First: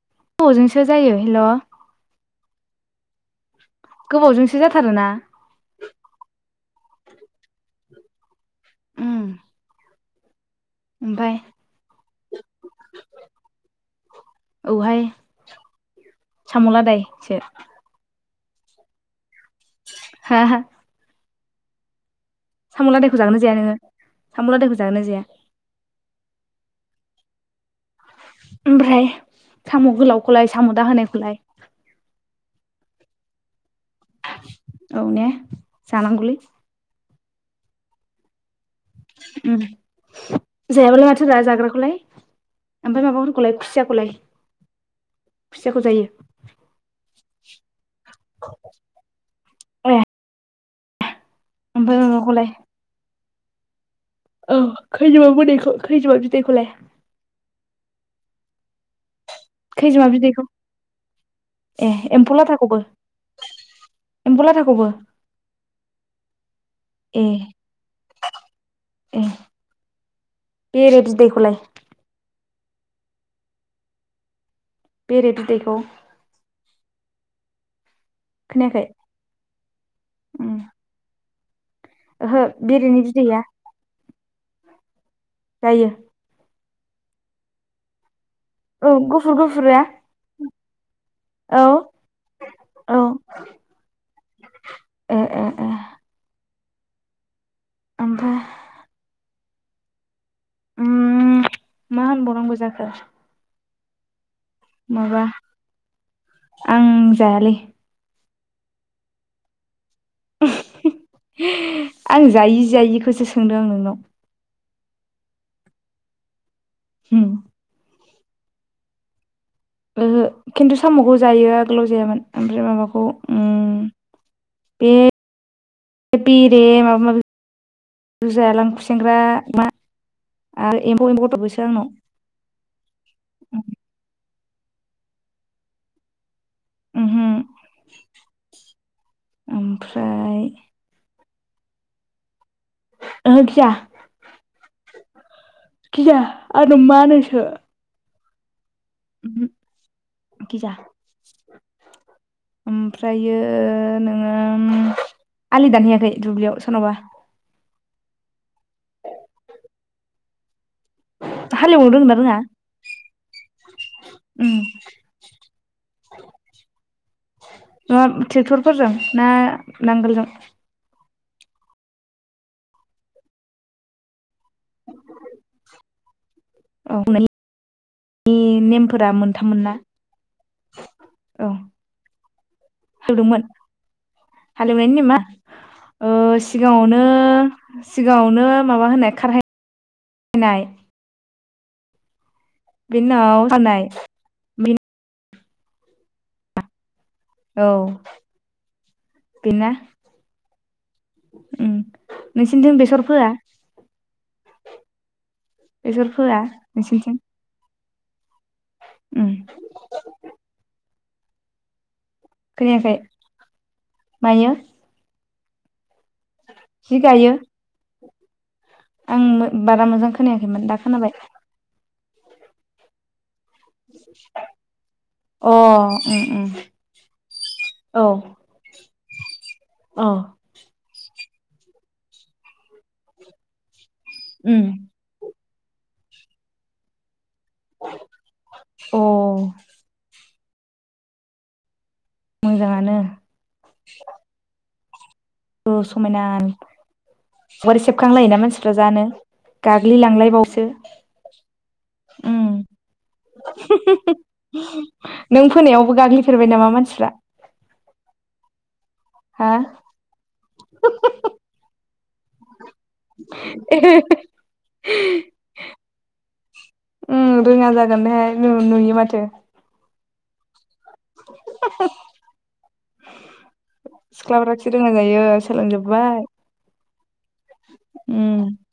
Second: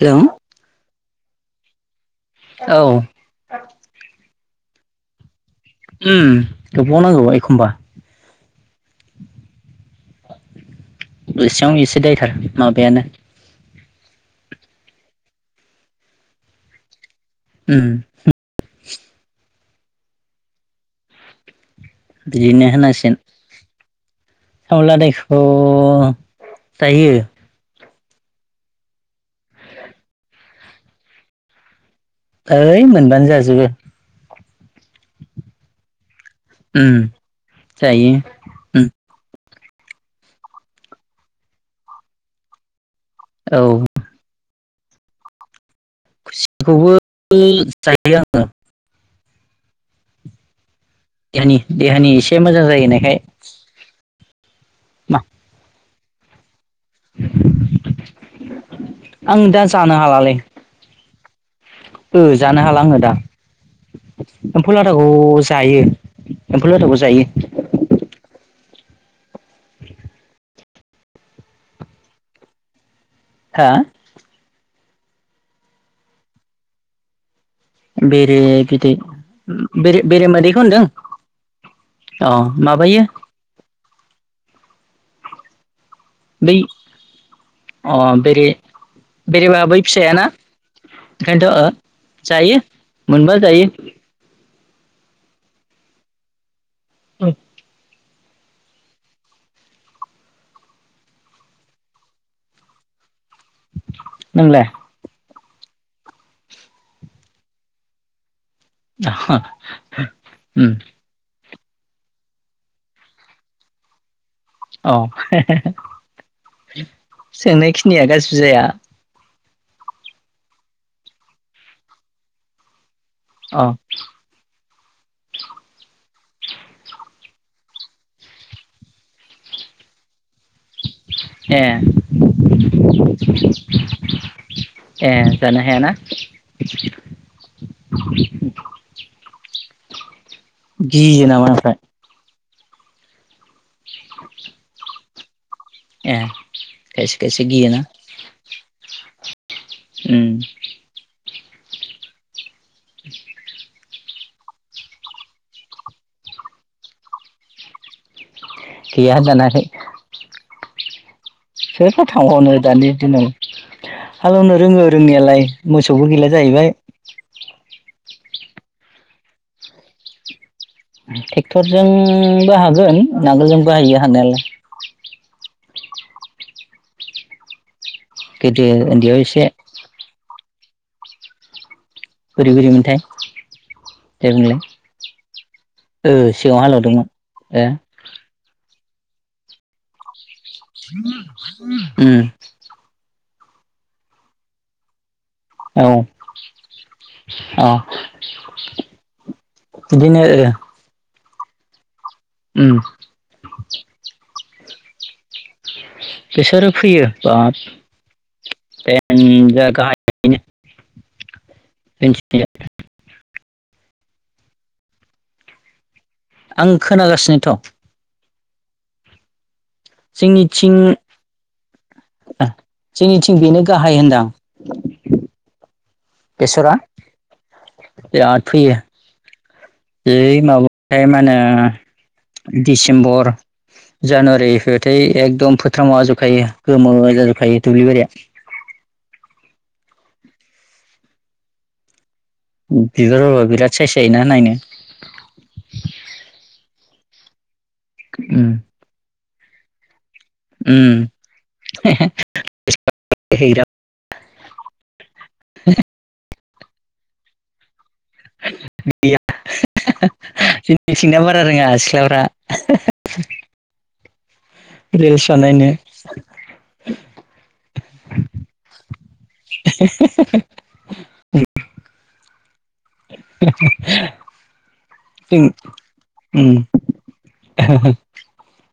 Hello ब'जोंसो जायो hello औ गोबावजोंसो जाथारोना उमगोबाव नांगौ एखमबा ओमफाय बेसे आवनो एसे दायथार माबायानो औहाय साम लादाय सो उम हा हा [unintelligible] बिदिनो साम' लादायखौ होनासिन जागोन ना जाया नोङो साम' साव जागोन ना जाया लादायखौ जायो ओमफ्राय साम गोलावखौलाय साम दाहायखौलाय ओइ मोनबानो जाजोबो औ ने जानांगौलै उम जायो उम उम जायाबालाय माथो रा जाग्राखौलाय ओमफ्राय माबाफोरखौलाय औ खुसियाखौलाय खुसियाखौ जायो [unintelligible] खुसियाखौबो जायो आङो ए देहानि ओमफ्राय देहानि एसे माबाखौलाय मोजां जायो होननायखाय औ खैजेमा बिदैखौ खैजेमा बिदैखौलाय आं दा जानो खैजोमा हालालै बिदैखौ ए ओ एम्फौ जानो लाथाखौबो हाला आङो दा एम्फौ लाथाखौ जायो एम्फौ लाथाखौ ए जायो [inaudible] [inaudible] बेरे बिदैखौलाय हा बेरे बिदैखौ बेरे खोनायाखै बिदैे बेरे उम मोदैखौ होनदों अ ओहो माबायो बेरेनि बिदैया जायो बै अ बेरे औ गुफुर बेरेबा बै गुफुरा फिसायाना ओंखायनोथ' औ ओ जायो मोनबा जायो ओ ओ औ ओफ्राय मा होनबावनांगौ जाखो नोंलाय माबा आं जायालै [inaudible] आं जायि जायिखौसो सोंदों आं नोंनाव औ उम सोंनाय खिनिया गाज्रिबो जाया ओहो खिन्थु साम'खौ जायो आगोलाव जायामोन ओमफ्राय माबाखौ औ उम बे बेरे माबा माबिखौ जायालां खुसेंग्रा मा आरो एम्फौ एमफौ ए आंनाव ए जानो हायाना उमहो [inaudible] ओमफ्राय [inaudible] ओहो गिया [inaudible] ए गिया आरो मा खायसे होनो खायसे बिखौ गियोना [inaudible] उम खिजा ओमफ्रायो नोङो आलि दानहैयाखै दुब्लियाव सोरनावबा गैया दानाखै हालेवनो सोरथो रोंङोना रोङा थांबावनो दानि दिनाव उम हालेवनो रोङो रोंनायालाय मोसौबो गैला जाहैबाय नङा ट्रेक्टरफोरजों ना नांगोलजों ट्रेक्टरजोंबो हागोन नांगोलजों बाहायो हानायालाय औ गोदो नेमफोरा उन्दैयाव एसे मोनथाम मोनना औ बोरै बोरै मोनथाय हालेवदोंमोन दे बुंलाय हालेवनायनि नामा ओ सिगाङाव सिगाङावनो हालेवदोंमोन सिगाङावनो माबा होनो खारहाय ए हानायनाय औ औ अ बिनो नोंसोरनिथि बेसर फोआ बेसर फोआ बिसोरो फैयो नोंसिनिथिं बाद उम जाय गाह खोनायाखै मायो आं जि गायो खोनागासिनोथ' आं बारा मोजां खोनायाखैमोन जोंनिथिं दा खोनाबाय जोंनिथिं बेनो गाहाय होनदां अ उम उम बेसरा औ बेराद फैयो ए माबथायाय माने दिसेम्बर उम जानुवारिथएकदम फोथारावाजोबखायो गोमाव जाजोबखायो दुब्लि बारिया अ मोजाङानो बिबार बा बिराद सायस जायोना नायनो मोरै सेबखांलायोना उम मानसिफ्रा जानो गाग्लिलांलायबावसो उम हैग्रा नों फोनायावबो गाग्लि सोरबाय नामा मानसिफ्रा आ हा जोंनिथिंनिया बारा रोङा सिख्लाफ्रा [inaudible] नु नुयो माथो [inaudible] सिख्लाफ्रासो [unintelligible] रोङा जायो सोलोंजोब्बाय [inaudible] उम [inaudible]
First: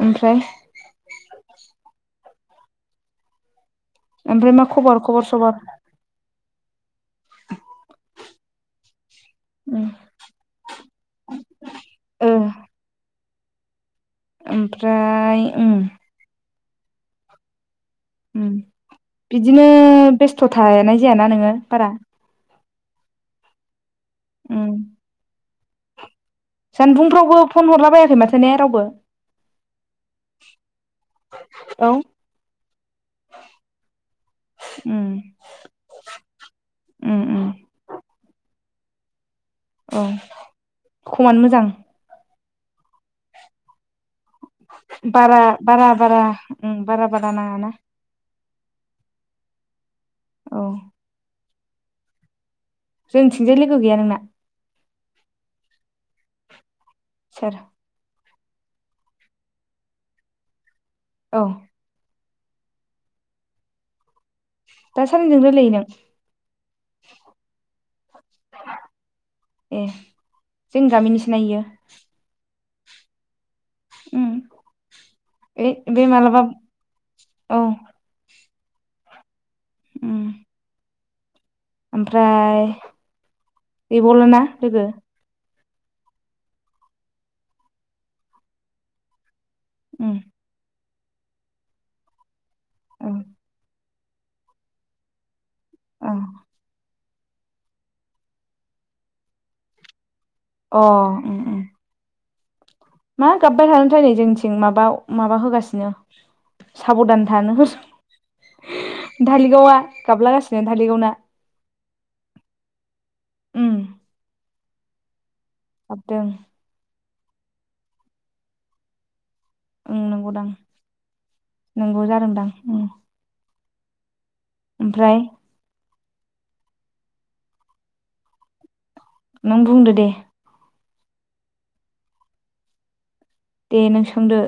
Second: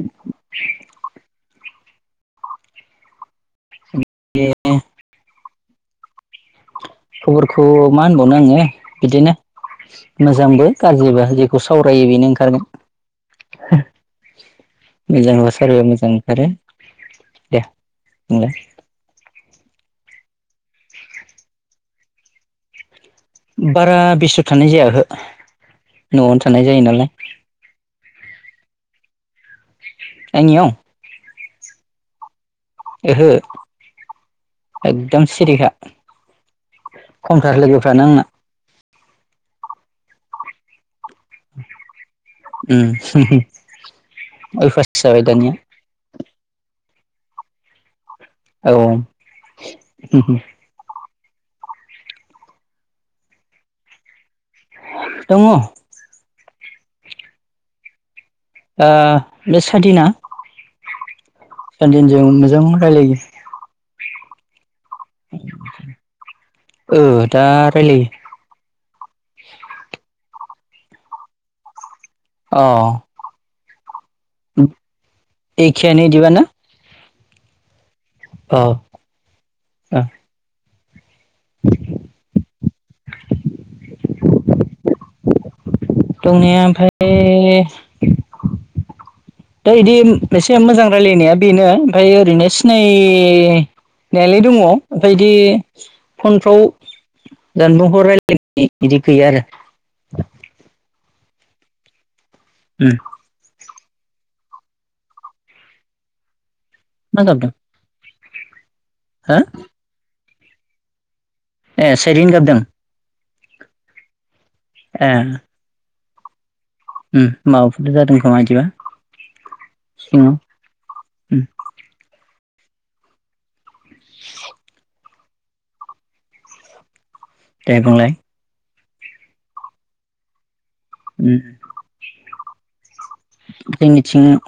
ओमफ्राय ओमफ्राय मा खबर खबर सबर खबरखौ मा होनबावनो आङो बिदिनो उम मोजांबो गाज्रिबो जेखौ सावरायो बेनो ओ ओंखारगोन मोजां ओमफ्राय उम सावरायबा मोजां ओंखारो दे बुंलाय बिदिनो बेस्थ' थानाय जायाना नोङो बारा बारा बेस्थ' थानाय उम जाया औहो जानबुंफ्रावबो फन हरला बायाखै माथो ने रावबो आंनियाव औ ओहो एकदम सिरिखा उम उम खमथार लोगोफ्रानो आंना औ खमानो मोजां ओम बारा बारा बारा बारा बारा नाङा ना औ औ जोंथिजाय लोगो गैया नोंना दङ' सोर बे सादिना औ सादिनजों मोजां रायलायो दा सानजों रायलायो नों ओ दा रायलायो [inaudible] ए जों गामिनिसो ना बियो औ ओम एखेयानो बे इदिबा मालाबा ना औ अ उम ओमफ्राय गैबावला ना लोगो? दंनाया ओमफ्राय दा बिदि उम एसे मोजां रायजलायनाया बेनो ओमफ्राय ओरैनो औ सिनाय नायालाय दङ ओफ्राय बिदि औ फनफ्राव जानबुंखौ रायलायनाय बिदि गैया आरो अ उम मा गाबबाय थोदोंथाय नै जोंथिं माबा माबा होगासिनो मा साबधान गाबदों थानो हो हो धालिगावा गाबलागासिनो धालिगावना ए साइरिन गाबदों उम [inaudible] ए गाबदों उ माबाफोर जादों खोमा बिदिबा उम नंगौदां उम नंगौ जादोंदां उम ओमफ्राय दे बुंलाय नों बुंदो दे ओम दे नों सोंदो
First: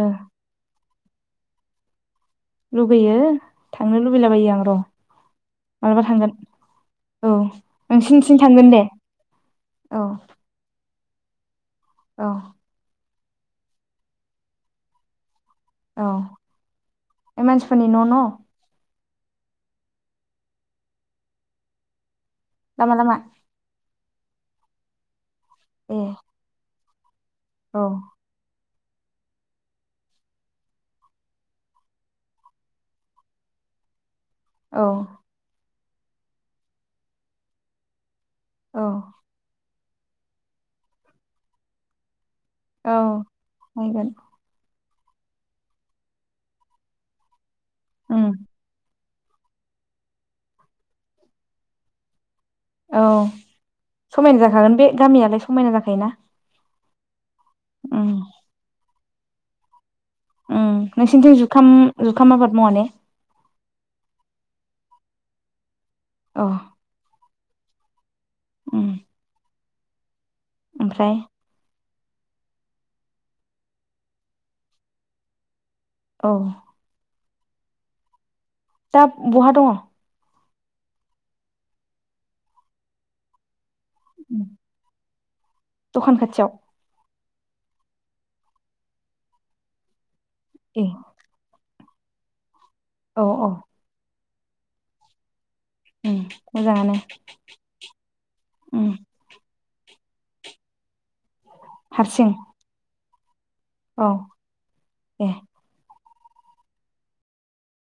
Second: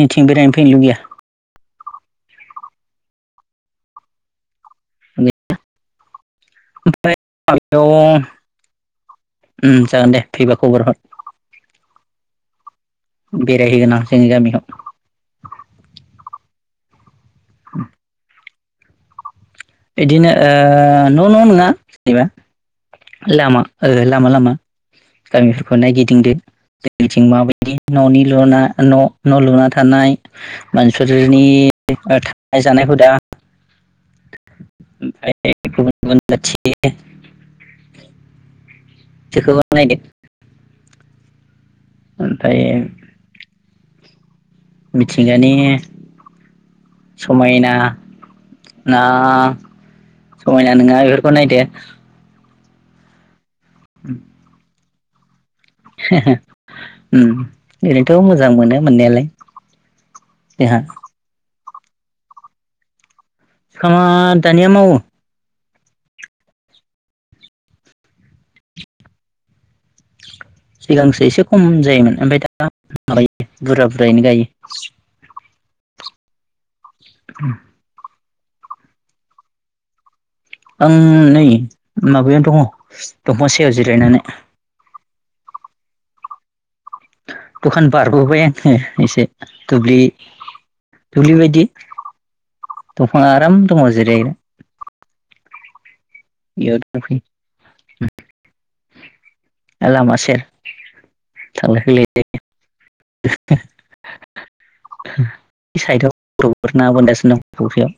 ओ बेरायनो फैनो लुगैया? लुुबैयो थांनो लुबैलाबायो आं र' मालाबा थांगोन औ बेयाव नोंसनिथिं थांगोन दे उम औ जागोन दे फैबा खबर औ बेरायहैगोन आं जोंनि गामियाव औ बे मानसिफोरनि न' न' बिदिनो ओ न' न' नङा जेनेबा लामा लामा ओ लामा लामा गामिफोरखौ ए नायगिदिंदो जों माबायदि औ न'निल'ना न' न' लुना थानाय मानसिफोरनि थानाय जानाय हुदा [inaudible] औ [unintelligible] औ बेखौबो आ नायदो ओमफ्राय औ नायगोन मिथिंगानि [inaudible] समायना उम ना समायना नङा बेफोरखौ नायदो औ समायना जाखागोन बे गामियालाय समायना जाखायोना उम उम ओरैनोथ' मोजां मोनो मोननायालाय उम जोंहा नोंसिनिथिं जुखाम जुखाम आबाद मावा ने? सिखा दानिया मावो औ उम ओमफ्राय सिगांसो एसे खम जायोमोन ओमफ्राय दा माबायो बुरजा बुरजायैनो गायो औ [unintelligible] दा बहा दङ? आं नै माबायाव दङ दंफां सायाव जिरायनानै। दखान खाथियाव? दखान बारबोबाय आङो एसे द दुब्लि ए दुब्लि बायदि। औ दफांआ औ आराम दङ जिराय उम बेयाव मोजाङानो दंफैयो लामा सेर थांला हारसिं फैलाय औ दे [unintelligible] फोर ना बोनगासिनो दं फख्रियाव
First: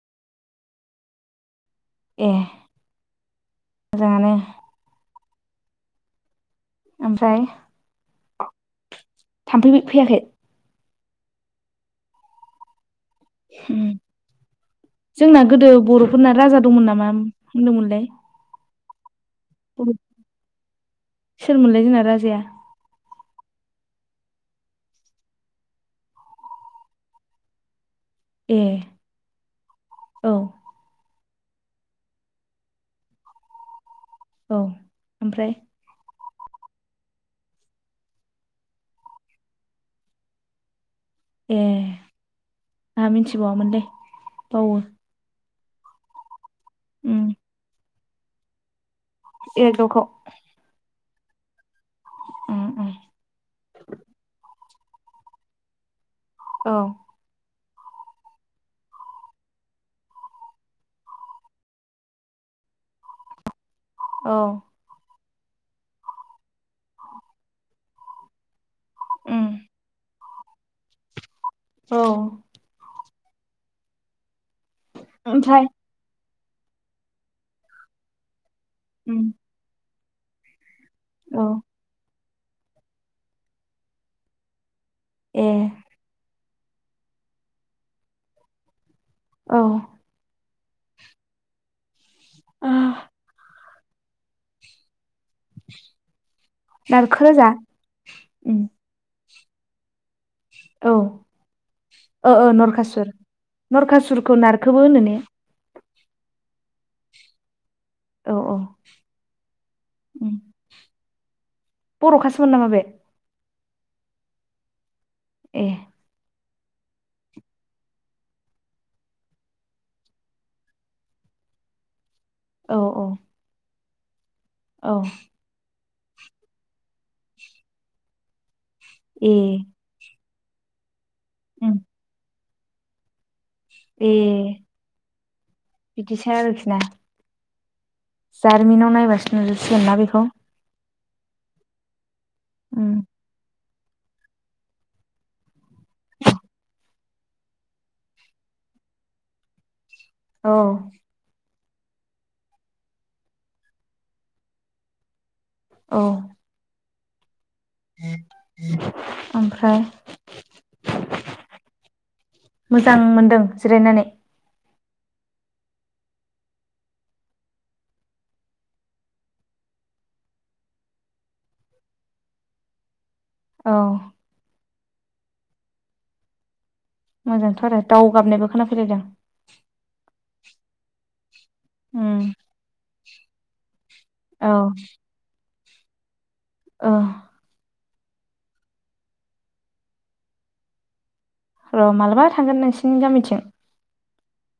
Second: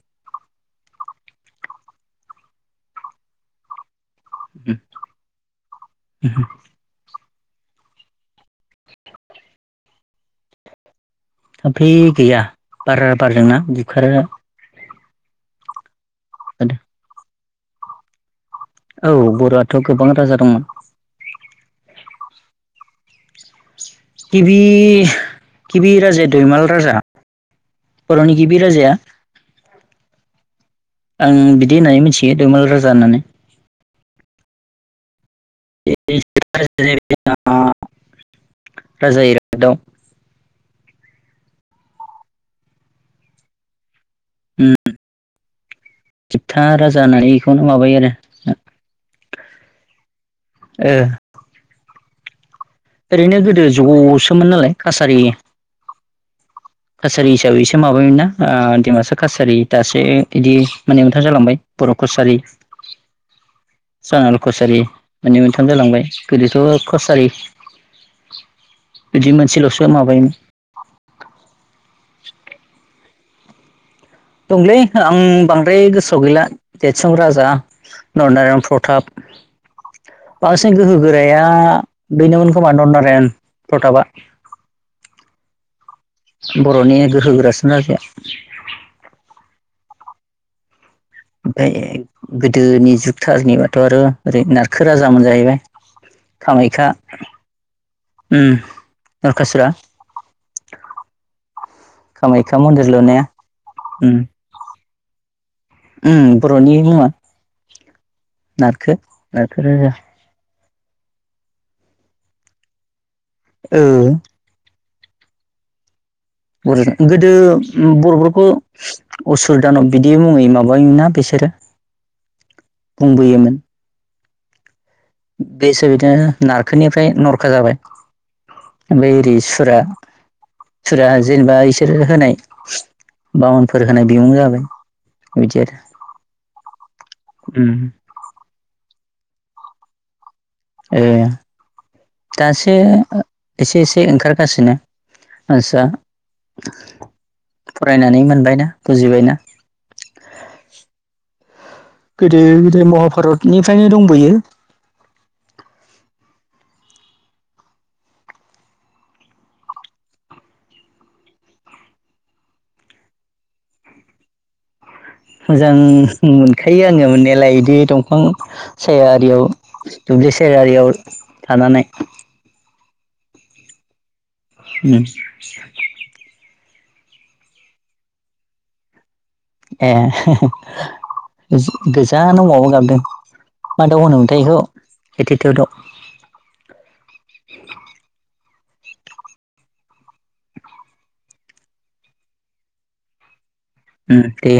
ए मोजाङानो [unintelligible] ओमफ्राय थामफै फैयाखै? थाबफै गैया बार बारदोंना उम बुखार जोंना गोदो बर'फोरना राजा दंमोन नामा होनदोंमोनलाय? औ बर'आथ' गोबां राजा दंमोन सोरमोनलाय जोंना राजाया गिबि गिबि राजाया दैमाल राजा। बर'नि गिबि ए राजाया औ आं बिदि होननानै मिथियो दैमाल राजा होननानै औ ओमफ्राय? [unintelligible] रखजा इरागदाव ए आंहा मिथिबावामोनलै बावो था राजा उम होनानै बेखौनो माबायो आरो एरागदावखौ? ओ उम उम ओरैनो गोदो ज'सोमोन नालाय कासारि औ काछारि हिसाबैस माबायोमोन ना ओ डिमासा कासारि दासो इदि माने मोन [unintelligible] जालांबाय बर' कसारि [inaudible] औ सानुवाल कसारि मोननै मोनथाम जालांबाय गोदोथ' कसारि बिदि उम मोनसेल'सो माबायोमोन औ दंलै आं ओमफ्राय बांद्राय गोसोआव गैला देरतसु राजा नरनारायन फुं उम प्रथाब बांसिन गोहो गोराया औ बेनोमोन खोमा नरनारायण प्रताबा एह बर'नि गोहोगोरासिन राजाया औ ओमफ्राय गोदोनि जुगथारनिबाथ' आरो ओरै नारखो राज मोन जाहैबाय कामाख्या नारखो रोजा उम उम नरखासुरा औ ओ ओ कामाख्या मन्दिर नरखासुर, लुनाया उम नरखासुरखौ नारखोबो होनो ने? [inaudible] उम बर'नि मुङा औ औ नारखो नारखो राजा उम बर'खासोमोन नामा बे? ओ एह बर' [unintelligible] गोदो बर'फोरखौ असुर दानाब बिदि मुङै माबायोमोनना बिसोरो। औ औ बुंबोयोमोन। औ। बेसो बिदो नारखोनिफ्राय नरखा जाबाय। ओमफाय ए इरै सुरा फोरा जेनेबा उम इसोर होनाय बाउनफोर होनाय ए बिमुं जाबाय। बिदि आरो बिदिसो आरोखि ना उम जारिमिनाव नायबासो नुजोबसिगोन ना बेखौ। ओ दासो उम एसे-एसे ओंखारगासिनो मानसिया। फरायनानै मोनबायना बुजिबायना। औ। गोदो-गोदो महाभारतनिफ्रायनो दंबोयो। औ। ओमफ्राय? मोजां मोनदों जिरायनानै? मोजां मोनखायो आङो मोननायालाय इदि दंफां साया आरियाव दुब्लिसेर आरियाव थानानै। औ। उम। मोजांथ' आरो दाव गाबनायबो खोनाफैलायदों। ए उम गोज-गोजानाव माबा गाबदों। मा दाव होनोमोनथाय औ बेखौ एटिटिउ दाउ। ओ। र' मालाबा थांगोन नोंसिनि गामिथिं। उम दे।